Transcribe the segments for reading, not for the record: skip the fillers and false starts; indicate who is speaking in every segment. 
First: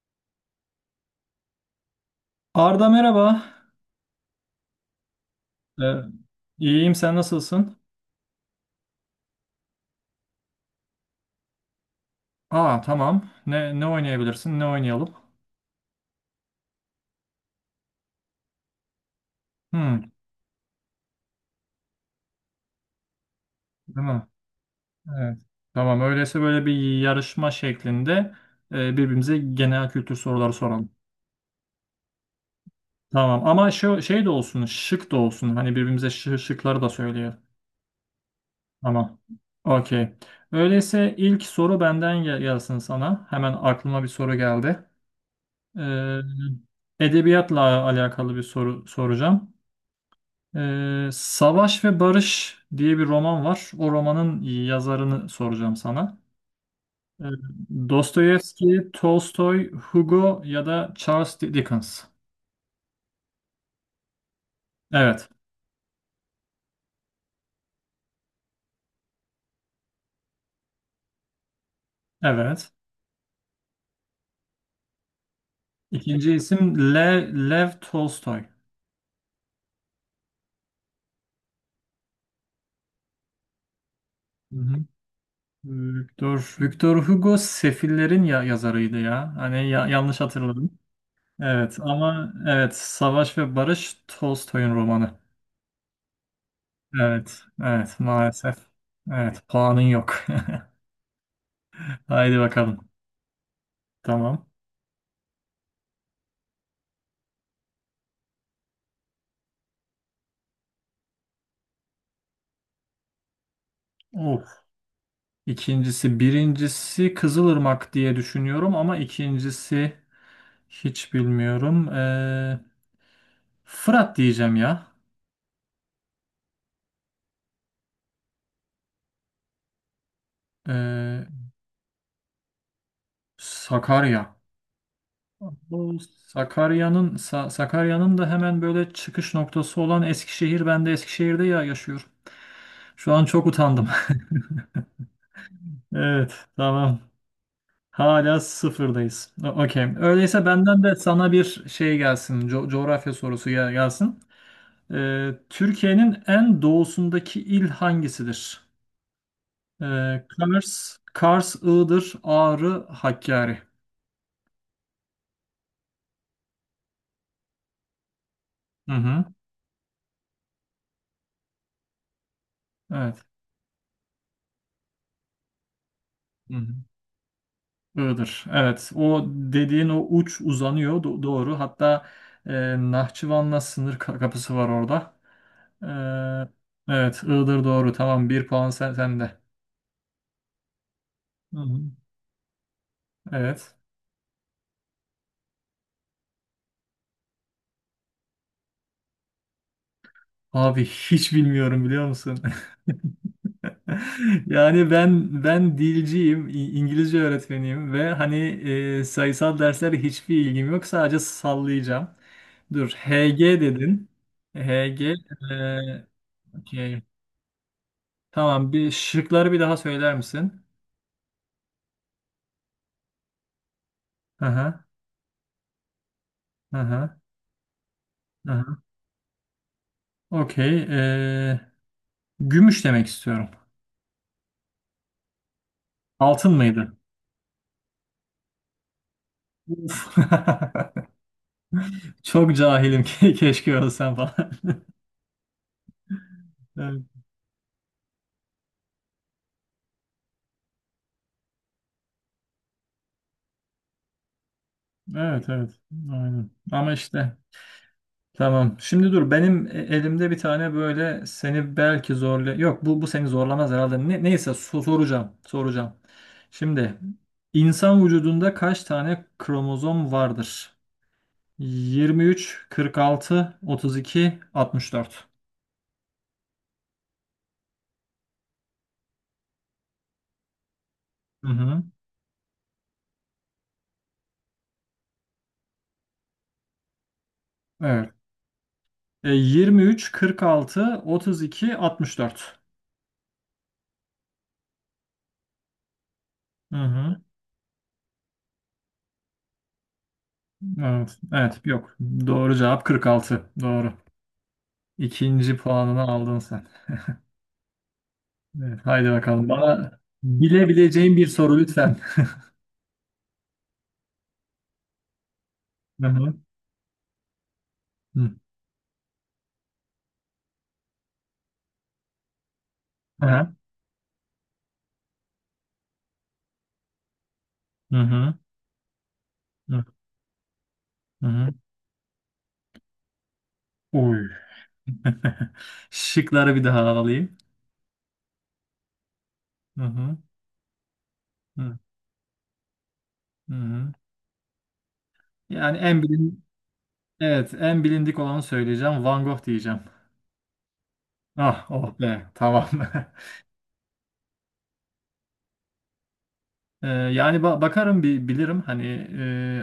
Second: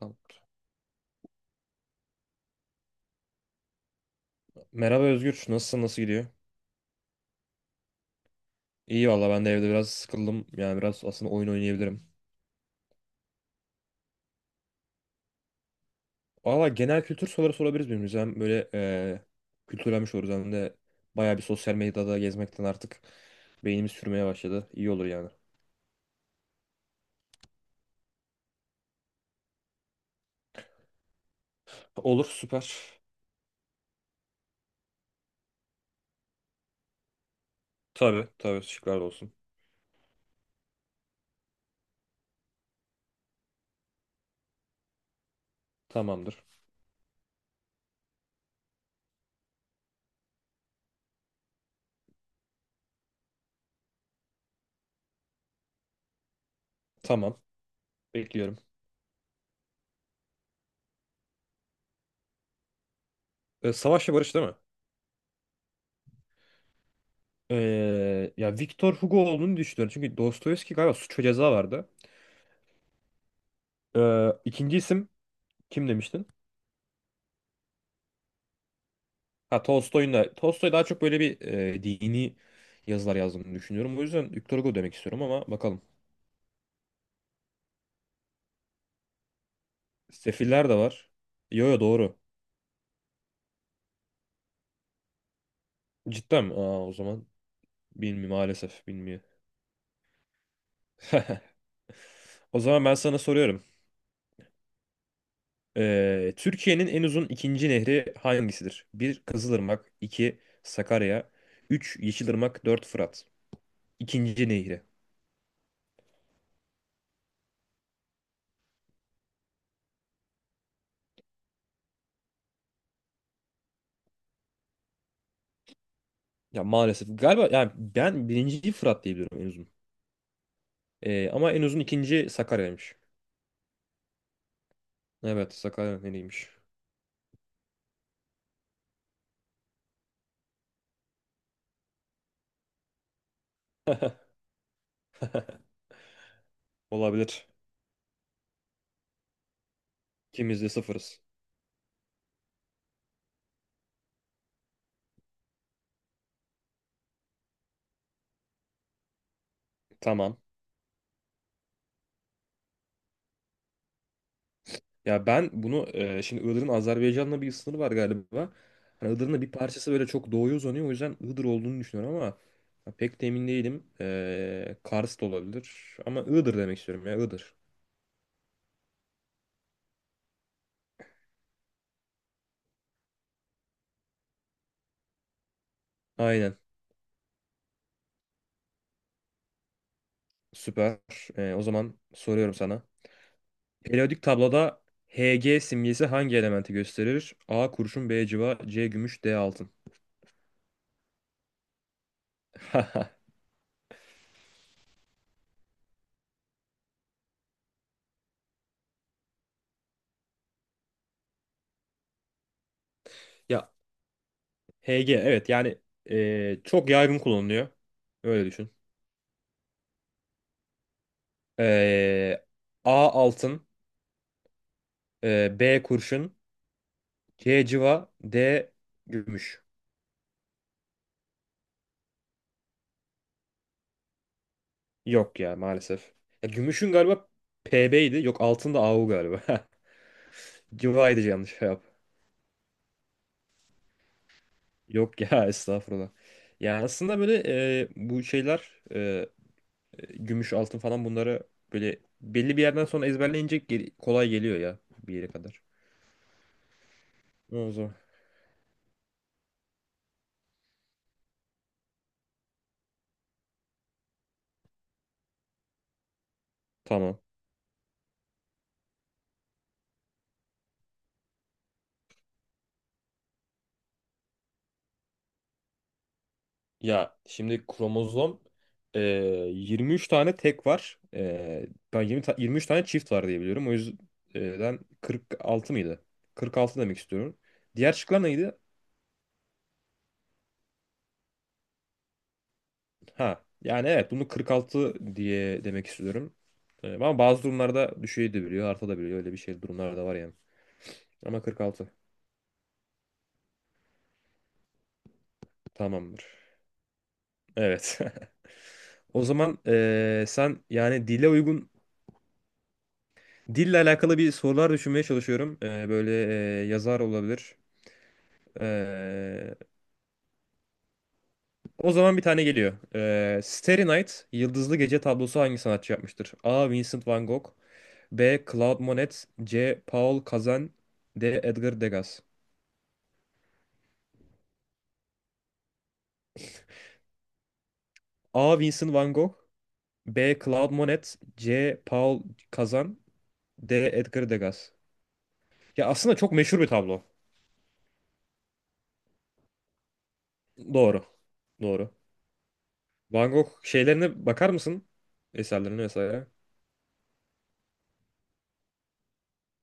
Speaker 1: Tamam.
Speaker 2: Arda, merhaba.
Speaker 1: Merhaba Özgür. Nasılsın?
Speaker 2: Ee,
Speaker 1: Nasıl gidiyor?
Speaker 2: iyiyim sen nasılsın?
Speaker 1: İyi valla ben de evde biraz sıkıldım. Yani biraz aslında oyun oynayabilirim.
Speaker 2: Aa, tamam. Ne oynayabilirsin? Ne oynayalım?
Speaker 1: Valla genel kültür soruları sorabiliriz birbirimize. Hem böyle
Speaker 2: Hmm,
Speaker 1: kültürlenmiş oluruz hem de bayağı bir sosyal medyada gezmekten artık beynimiz sürmeye
Speaker 2: tamam.
Speaker 1: başladı. İyi olur yani.
Speaker 2: Evet. Tamam, öyleyse böyle bir yarışma şeklinde birbirimize genel kültür soruları soralım.
Speaker 1: Olur süper.
Speaker 2: Tamam, ama şu şey de olsun, şık da olsun. Hani birbirimize şıkları da söyleyelim.
Speaker 1: Tabii tabii, şıklar da
Speaker 2: Tamam.
Speaker 1: olsun.
Speaker 2: Okey. Öyleyse ilk soru benden gelsin sana. Hemen aklıma bir soru geldi.
Speaker 1: Tamamdır.
Speaker 2: Ee, Edebiyatla alakalı bir soru soracağım. Savaş ve Barış diye bir roman var. O romanın yazarını soracağım sana. Ee,
Speaker 1: Tamam. Bekliyorum.
Speaker 2: Dostoyevski, Tolstoy, Hugo ya da Charles Dickens.
Speaker 1: Savaş ve Barış değil mi?
Speaker 2: Evet,
Speaker 1: Ya Victor Hugo olduğunu düşünüyorum. Çünkü Dostoyevski galiba Suç ve Ceza vardı.
Speaker 2: evet.
Speaker 1: İkinci isim kim demiştin?
Speaker 2: İkinci isim Lev Tolstoy.
Speaker 1: Ha Tolstoy daha çok böyle bir dini yazılar yazdığını düşünüyorum. O yüzden
Speaker 2: Hı
Speaker 1: Victor Hugo
Speaker 2: hı.
Speaker 1: demek istiyorum ama bakalım.
Speaker 2: Victor Hugo Sefillerin ya yazarıydı ya. Hani yanlış
Speaker 1: Sefiller de
Speaker 2: hatırladım.
Speaker 1: var. Yo,
Speaker 2: Evet,
Speaker 1: yo, doğru.
Speaker 2: ama evet, Savaş ve Barış Tolstoy'un romanı.
Speaker 1: Cidden mi? Aa, o zaman
Speaker 2: Evet, evet,
Speaker 1: bilmiyorum,
Speaker 2: maalesef.
Speaker 1: maalesef bilmiyor.
Speaker 2: Evet, puanın yok. Haydi
Speaker 1: O
Speaker 2: bakalım.
Speaker 1: zaman ben sana soruyorum.
Speaker 2: Tamam.
Speaker 1: Türkiye'nin en uzun ikinci nehri hangisidir? Bir Kızılırmak, 2 Sakarya, 3 Yeşilırmak, 4 Fırat.
Speaker 2: Of.
Speaker 1: İkinci nehri.
Speaker 2: İkincisi, birincisi Kızılırmak diye düşünüyorum ama ikincisi hiç bilmiyorum. Fırat diyeceğim ya.
Speaker 1: Ya maalesef galiba, yani ben birinciyi Fırat diye biliyorum en uzun.
Speaker 2: Ee,
Speaker 1: Ama en uzun ikinci Sakarya'ymış.
Speaker 2: Sakarya.
Speaker 1: Evet,
Speaker 2: Bu
Speaker 1: Sakarya nehriymiş.
Speaker 2: Sakarya'nın da hemen böyle çıkış noktası olan Eskişehir. Ben de Eskişehir'de ya yaşıyorum. Şu an çok utandım. Evet, tamam.
Speaker 1: Olabilir.
Speaker 2: Hala sıfırdayız. Okey. Öyleyse
Speaker 1: İkimiz de
Speaker 2: benden de
Speaker 1: sıfırız.
Speaker 2: sana bir şey gelsin. Coğrafya sorusu gelsin. Türkiye'nin en doğusundaki il hangisidir?
Speaker 1: Tamam.
Speaker 2: Kars, Iğdır, Ağrı, Hakkari.
Speaker 1: Ya ben bunu şimdi Iğdır'ın Azerbaycan'la bir sınırı var galiba.
Speaker 2: Hı
Speaker 1: Hani
Speaker 2: hı.
Speaker 1: Iğdır'ın da bir parçası böyle çok doğuya uzanıyor. O yüzden Iğdır olduğunu düşünüyorum ama
Speaker 2: Evet.
Speaker 1: pek de emin değilim. Kars da olabilir. Ama
Speaker 2: Hı
Speaker 1: Iğdır
Speaker 2: hı.
Speaker 1: demek istiyorum, ya Iğdır.
Speaker 2: Iğdır. Evet. O dediğin o uç uzanıyor. Doğru. Hatta e, Nahçıvan'la sınır kapısı var orada.
Speaker 1: Aynen.
Speaker 2: Ee, evet. Iğdır doğru. Tamam. Bir puan sen, sende.
Speaker 1: Süper.
Speaker 2: Hı
Speaker 1: O
Speaker 2: hı.
Speaker 1: zaman soruyorum sana.
Speaker 2: Evet.
Speaker 1: Periyodik tabloda Hg simgesi hangi elementi gösterir? A kurşun, B civa, C gümüş, D altın.
Speaker 2: Abi hiç bilmiyorum, biliyor musun? Yani ben dilciyim, İngilizce öğretmeniyim ve hani sayısal derslere hiçbir ilgim yok. Sadece sallayacağım. Dur, HG
Speaker 1: Ya
Speaker 2: dedin. HG,
Speaker 1: Hg, evet
Speaker 2: e,
Speaker 1: yani çok
Speaker 2: okey.
Speaker 1: yaygın kullanılıyor. Öyle düşün.
Speaker 2: Tamam, bir şıkları bir daha söyler misin?
Speaker 1: Ee, A altın,
Speaker 2: Aha,
Speaker 1: B kurşun,
Speaker 2: aha,
Speaker 1: C cıva, D
Speaker 2: aha.
Speaker 1: gümüş.
Speaker 2: Okey. Gümüş demek istiyorum.
Speaker 1: Yok ya maalesef. Ya,
Speaker 2: Altın
Speaker 1: gümüşün
Speaker 2: mıydı?
Speaker 1: galiba PB'ydi. Yok, altın da AU galiba.
Speaker 2: Uf.
Speaker 1: Cıvaydı, yanlış cevap.
Speaker 2: Çok cahilim. Keşke ölsem falan.
Speaker 1: Yok ya estağfurullah. Yani
Speaker 2: Evet,
Speaker 1: aslında böyle bu şeyler gümüş altın falan, bunları böyle belli bir yerden sonra ezberleyince kolay geliyor ya, bir yere
Speaker 2: evet,
Speaker 1: kadar.
Speaker 2: evet. Aynen. Ama işte.
Speaker 1: O zaman.
Speaker 2: Tamam. Şimdi dur, benim elimde bir tane böyle seni belki zorla yok bu seni zorlamaz herhalde. Neyse, soracağım. Soracağım. Şimdi
Speaker 1: Tamam.
Speaker 2: insan vücudunda kaç tane kromozom vardır? 23, 46, 32, 64.
Speaker 1: Ya şimdi kromozom e, 23 tane tek var.
Speaker 2: Hı hı.
Speaker 1: Ben 23 tane çift var diye biliyorum. O yüzden 46 mıydı? 46 demek istiyorum. Diğer
Speaker 2: Evet.
Speaker 1: şıklar neydi?
Speaker 2: 23, 46, 32, 64.
Speaker 1: Ha yani evet, bunu 46 diye demek istiyorum.
Speaker 2: Hı
Speaker 1: Ama
Speaker 2: hı.
Speaker 1: bazı durumlarda düşebiliyor, artabiliyor. Öyle bir şey, durumlar da var yani.
Speaker 2: Evet.
Speaker 1: Ama
Speaker 2: Evet,
Speaker 1: 46
Speaker 2: yok. Doğru cevap 46. Doğru. İkinci puanını
Speaker 1: tamamdır.
Speaker 2: aldın sen.
Speaker 1: Evet.
Speaker 2: Evet, haydi
Speaker 1: O
Speaker 2: bakalım.
Speaker 1: zaman
Speaker 2: Bana
Speaker 1: sen, yani
Speaker 2: bilebileceğim bir
Speaker 1: dile
Speaker 2: soru
Speaker 1: uygun
Speaker 2: lütfen.
Speaker 1: dille alakalı bir sorular düşünmeye çalışıyorum.
Speaker 2: Hı
Speaker 1: Böyle
Speaker 2: hı.
Speaker 1: yazar olabilir.
Speaker 2: Hı
Speaker 1: Ee, o zaman bir tane geliyor.
Speaker 2: hı.
Speaker 1: Starry Night, Yıldızlı Gece tablosu hangi sanatçı yapmıştır? A. Vincent van Gogh,
Speaker 2: Hı hı.
Speaker 1: B. Claude Monet, C. Paul Cézanne,
Speaker 2: Hı
Speaker 1: D.
Speaker 2: hı.
Speaker 1: Edgar Degas.
Speaker 2: Oy. Şıkları bir daha alayım.
Speaker 1: A. Vincent van Gogh,
Speaker 2: Hı hı.
Speaker 1: B. Claude Monet, C.
Speaker 2: Hı
Speaker 1: Paul Cézanne, D.
Speaker 2: hı.
Speaker 1: Edgar Degas.
Speaker 2: Yani
Speaker 1: Ya
Speaker 2: en
Speaker 1: aslında çok
Speaker 2: bilin
Speaker 1: meşhur bir tablo.
Speaker 2: evet, en bilindik olanı söyleyeceğim. Van Gogh diyeceğim.
Speaker 1: Doğru.
Speaker 2: Ah, oh
Speaker 1: Doğru.
Speaker 2: be, tamam.
Speaker 1: Van Gogh şeylerine bakar mısın? Eserlerine vesaire.
Speaker 2: Yani bakarım, bir bilirim hani,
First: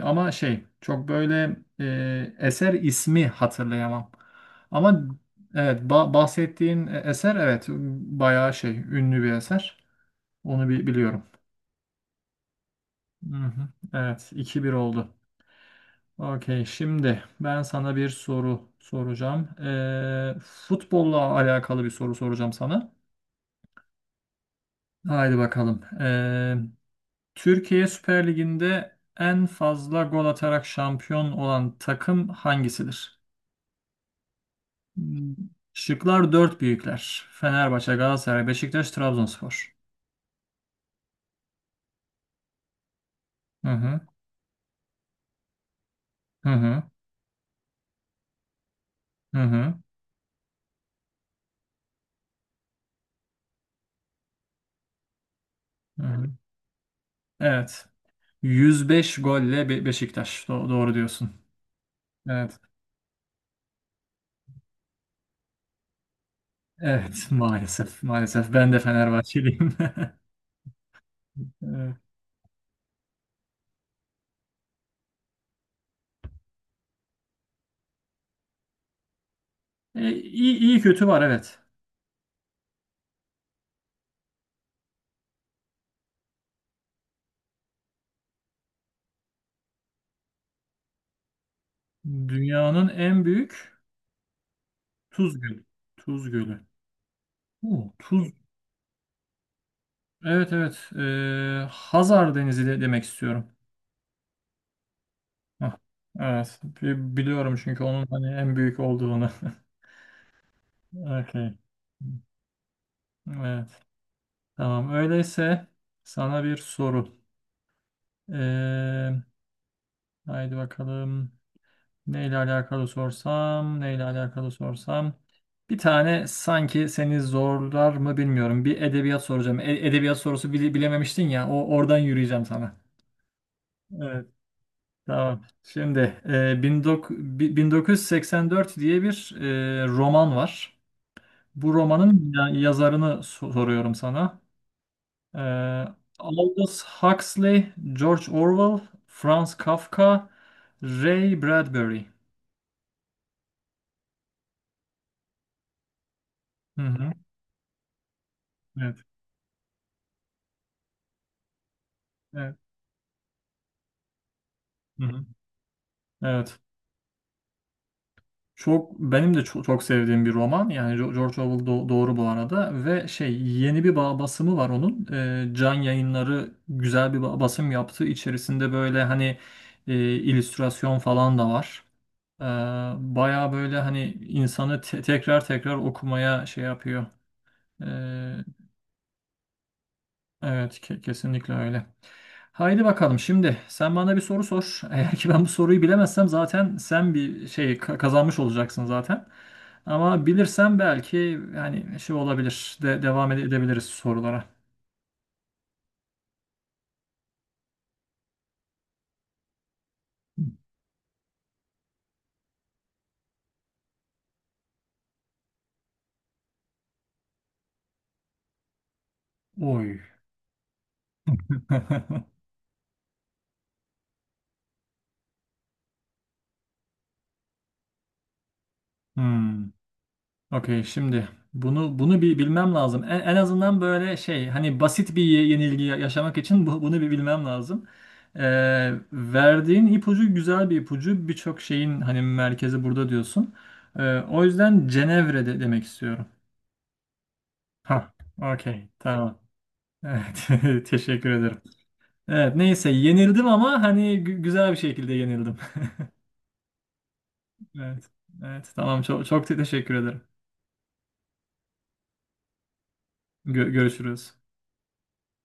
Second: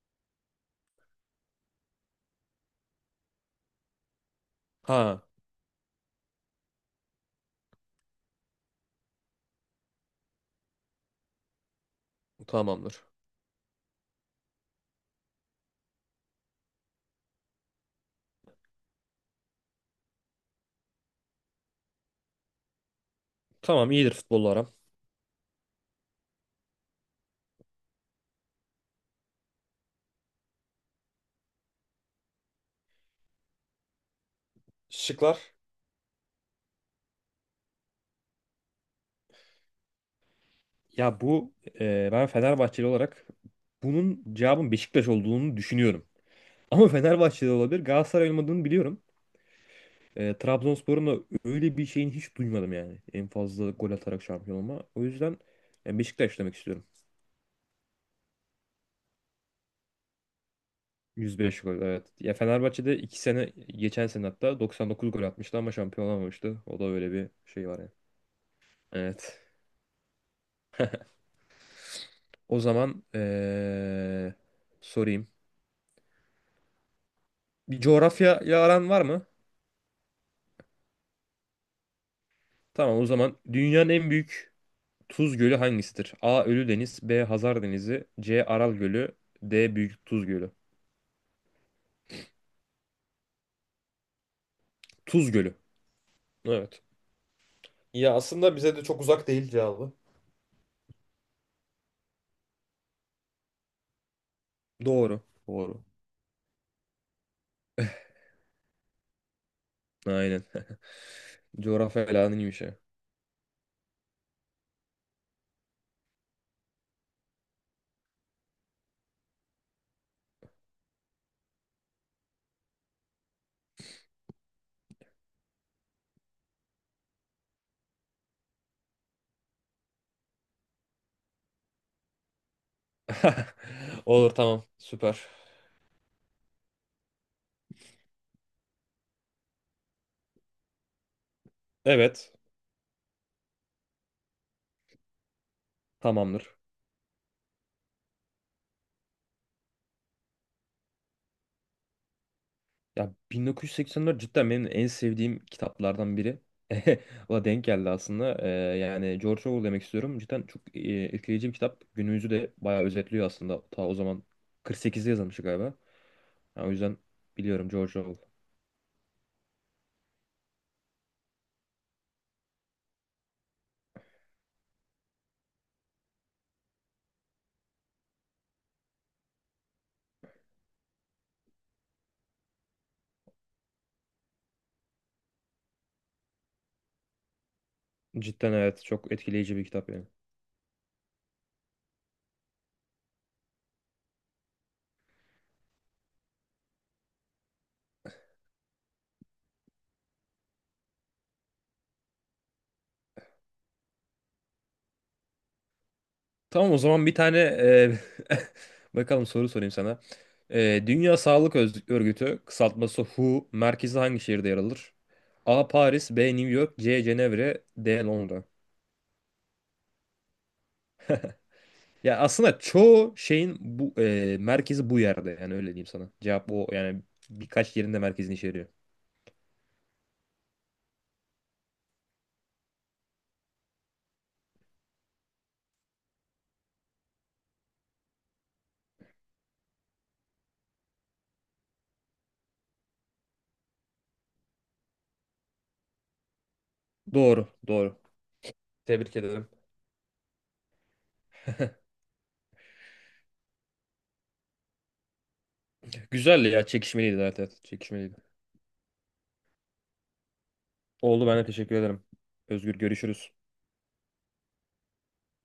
Speaker 2: ama şey çok böyle eser ismi hatırlayamam. Ama
Speaker 1: Ha,
Speaker 2: evet, bahsettiğin eser, evet, bayağı şey ünlü bir eser. Onu bir biliyorum.
Speaker 1: tamamdır.
Speaker 2: Hı hı. Evet, 2-1 oldu. Okey, şimdi ben sana bir soru soracağım. Futbolla alakalı bir soru soracağım sana.
Speaker 1: Tamam, iyidir futbolla aram.
Speaker 2: Haydi bakalım. Türkiye Süper Ligi'nde en fazla gol atarak şampiyon olan takım hangisidir? Hmm.
Speaker 1: Şıklar.
Speaker 2: Şıklar dört büyükler. Fenerbahçe, Galatasaray, Beşiktaş, Trabzonspor.
Speaker 1: Ya bu ben Fenerbahçeli olarak
Speaker 2: Hı hı.
Speaker 1: bunun cevabın Beşiktaş olduğunu düşünüyorum.
Speaker 2: Hı hı.
Speaker 1: Ama Fenerbahçe'de olabilir. Galatasaray olmadığını biliyorum.
Speaker 2: Hı hı.
Speaker 1: Trabzonspor'un da öyle bir şeyini hiç duymadım yani. En fazla gol atarak şampiyon olma. O yüzden
Speaker 2: Hı hı.
Speaker 1: Beşiktaş demek istiyorum.
Speaker 2: Evet. 105 golle Beşiktaş. Doğru diyorsun.
Speaker 1: 105 gol, evet. Ya
Speaker 2: Evet.
Speaker 1: Fenerbahçe'de 2 sene, geçen sene hatta 99 gol atmıştı ama şampiyon olamamıştı. O da öyle
Speaker 2: Evet,
Speaker 1: bir şey var yani.
Speaker 2: maalesef. Maalesef ben de
Speaker 1: Evet.
Speaker 2: Fenerbahçeliyim. Evet.
Speaker 1: O zaman sorayım. Bir coğrafya aran var mı?
Speaker 2: İyi kötü var, evet.
Speaker 1: Tamam, o zaman dünyanın en büyük Tuz Gölü hangisidir? A. Ölüdeniz, B. Hazar Denizi, C. Aral Gölü, D. Büyük Tuz Gölü.
Speaker 2: Dünyanın en büyük
Speaker 1: Tuz
Speaker 2: Tuz
Speaker 1: Gölü.
Speaker 2: Gölü. Tuz Gölü.
Speaker 1: Evet.
Speaker 2: Oo,
Speaker 1: Ya aslında bize de çok uzak değil cevabı.
Speaker 2: evet, evet. Hazar Denizi de demek istiyorum.
Speaker 1: Doğru.
Speaker 2: Hah,
Speaker 1: Doğru.
Speaker 2: evet. Biliyorum, çünkü onun hani en büyük olduğunu.
Speaker 1: Aynen.
Speaker 2: Okay.
Speaker 1: Coğrafya falan iyiymiş ya.
Speaker 2: Evet. Tamam. Öyleyse sana bir soru. Ee, haydi bakalım. Neyle alakalı sorsam, neyle alakalı sorsam. Bir tane sanki seni zorlar mı bilmiyorum. Bir edebiyat soracağım. Edebiyat sorusu bilememiştin ya. O oradan yürüyeceğim sana. Evet.
Speaker 1: Olur, tamam. Süper.
Speaker 2: Tamam. Şimdi 1984 diye bir roman var. Bu
Speaker 1: Evet.
Speaker 2: romanın yazarını soruyorum sana. E,
Speaker 1: Tamamdır.
Speaker 2: Aldous Huxley, George Orwell, Franz Kafka, Ray Bradbury.
Speaker 1: Ya 1984 cidden benim en sevdiğim kitaplardan biri.
Speaker 2: Hı hı.
Speaker 1: O denk geldi aslında.
Speaker 2: Evet.
Speaker 1: Yani George Orwell demek istiyorum. Cidden çok etkileyici bir kitap. Günümüzü de
Speaker 2: Evet.
Speaker 1: bayağı özetliyor aslında. Ta o zaman
Speaker 2: Hı
Speaker 1: 48'de
Speaker 2: hı.
Speaker 1: yazılmış galiba.
Speaker 2: Evet.
Speaker 1: Ya o yüzden biliyorum, George Orwell.
Speaker 2: Çok benim de çok, çok sevdiğim bir roman. Yani George Orwell doğru bu arada, ve şey yeni bir basımı var onun. Can Yayınları güzel bir basım yaptı. İçerisinde böyle hani illüstrasyon falan da var. Ee, baya böyle hani insanı tekrar tekrar okumaya şey yapıyor.
Speaker 1: Cidden evet, çok etkileyici bir kitap yani.
Speaker 2: Evet, kesinlikle öyle. Haydi bakalım, şimdi sen bana bir soru sor. Eğer ki ben bu soruyu bilemezsem zaten sen bir şey kazanmış olacaksın zaten. Ama bilirsem belki yani şey olabilir de devam edebiliriz sorulara.
Speaker 1: Tamam, o zaman bir tane bakalım soru sorayım sana. Dünya Sağlık Örgütü kısaltması WHO merkezi hangi şehirde yer alır? A. Paris, B. New York, C. Cenevre, D. Londra.
Speaker 2: Oy.
Speaker 1: Ya aslında çoğu şeyin bu merkezi bu yerde, yani öyle diyeyim sana. Cevap o yani, birkaç yerinde merkezini içeriyor.
Speaker 2: Hmm. Okey, şimdi bunu bir bilmem lazım. En azından böyle şey hani basit bir yenilgi yaşamak için bunu bir bilmem lazım. Verdiğin ipucu güzel bir ipucu. Birçok şeyin hani merkezi burada diyorsun. O yüzden Cenevre de demek istiyorum.
Speaker 1: Doğru, doğru.
Speaker 2: Ha, okey,
Speaker 1: Tebrik
Speaker 2: tamam.
Speaker 1: ederim.
Speaker 2: Evet, teşekkür ederim. Evet, neyse, yenildim, ama hani güzel bir şekilde yenildim.
Speaker 1: Güzeldi ya. Çekişmeliydi zaten.
Speaker 2: Evet.
Speaker 1: Çekişmeliydi.
Speaker 2: Evet, tamam, çok çok teşekkür ederim.
Speaker 1: Oldu, ben de teşekkür ederim. Özgür, görüşürüz.
Speaker 2: Görüşürüz.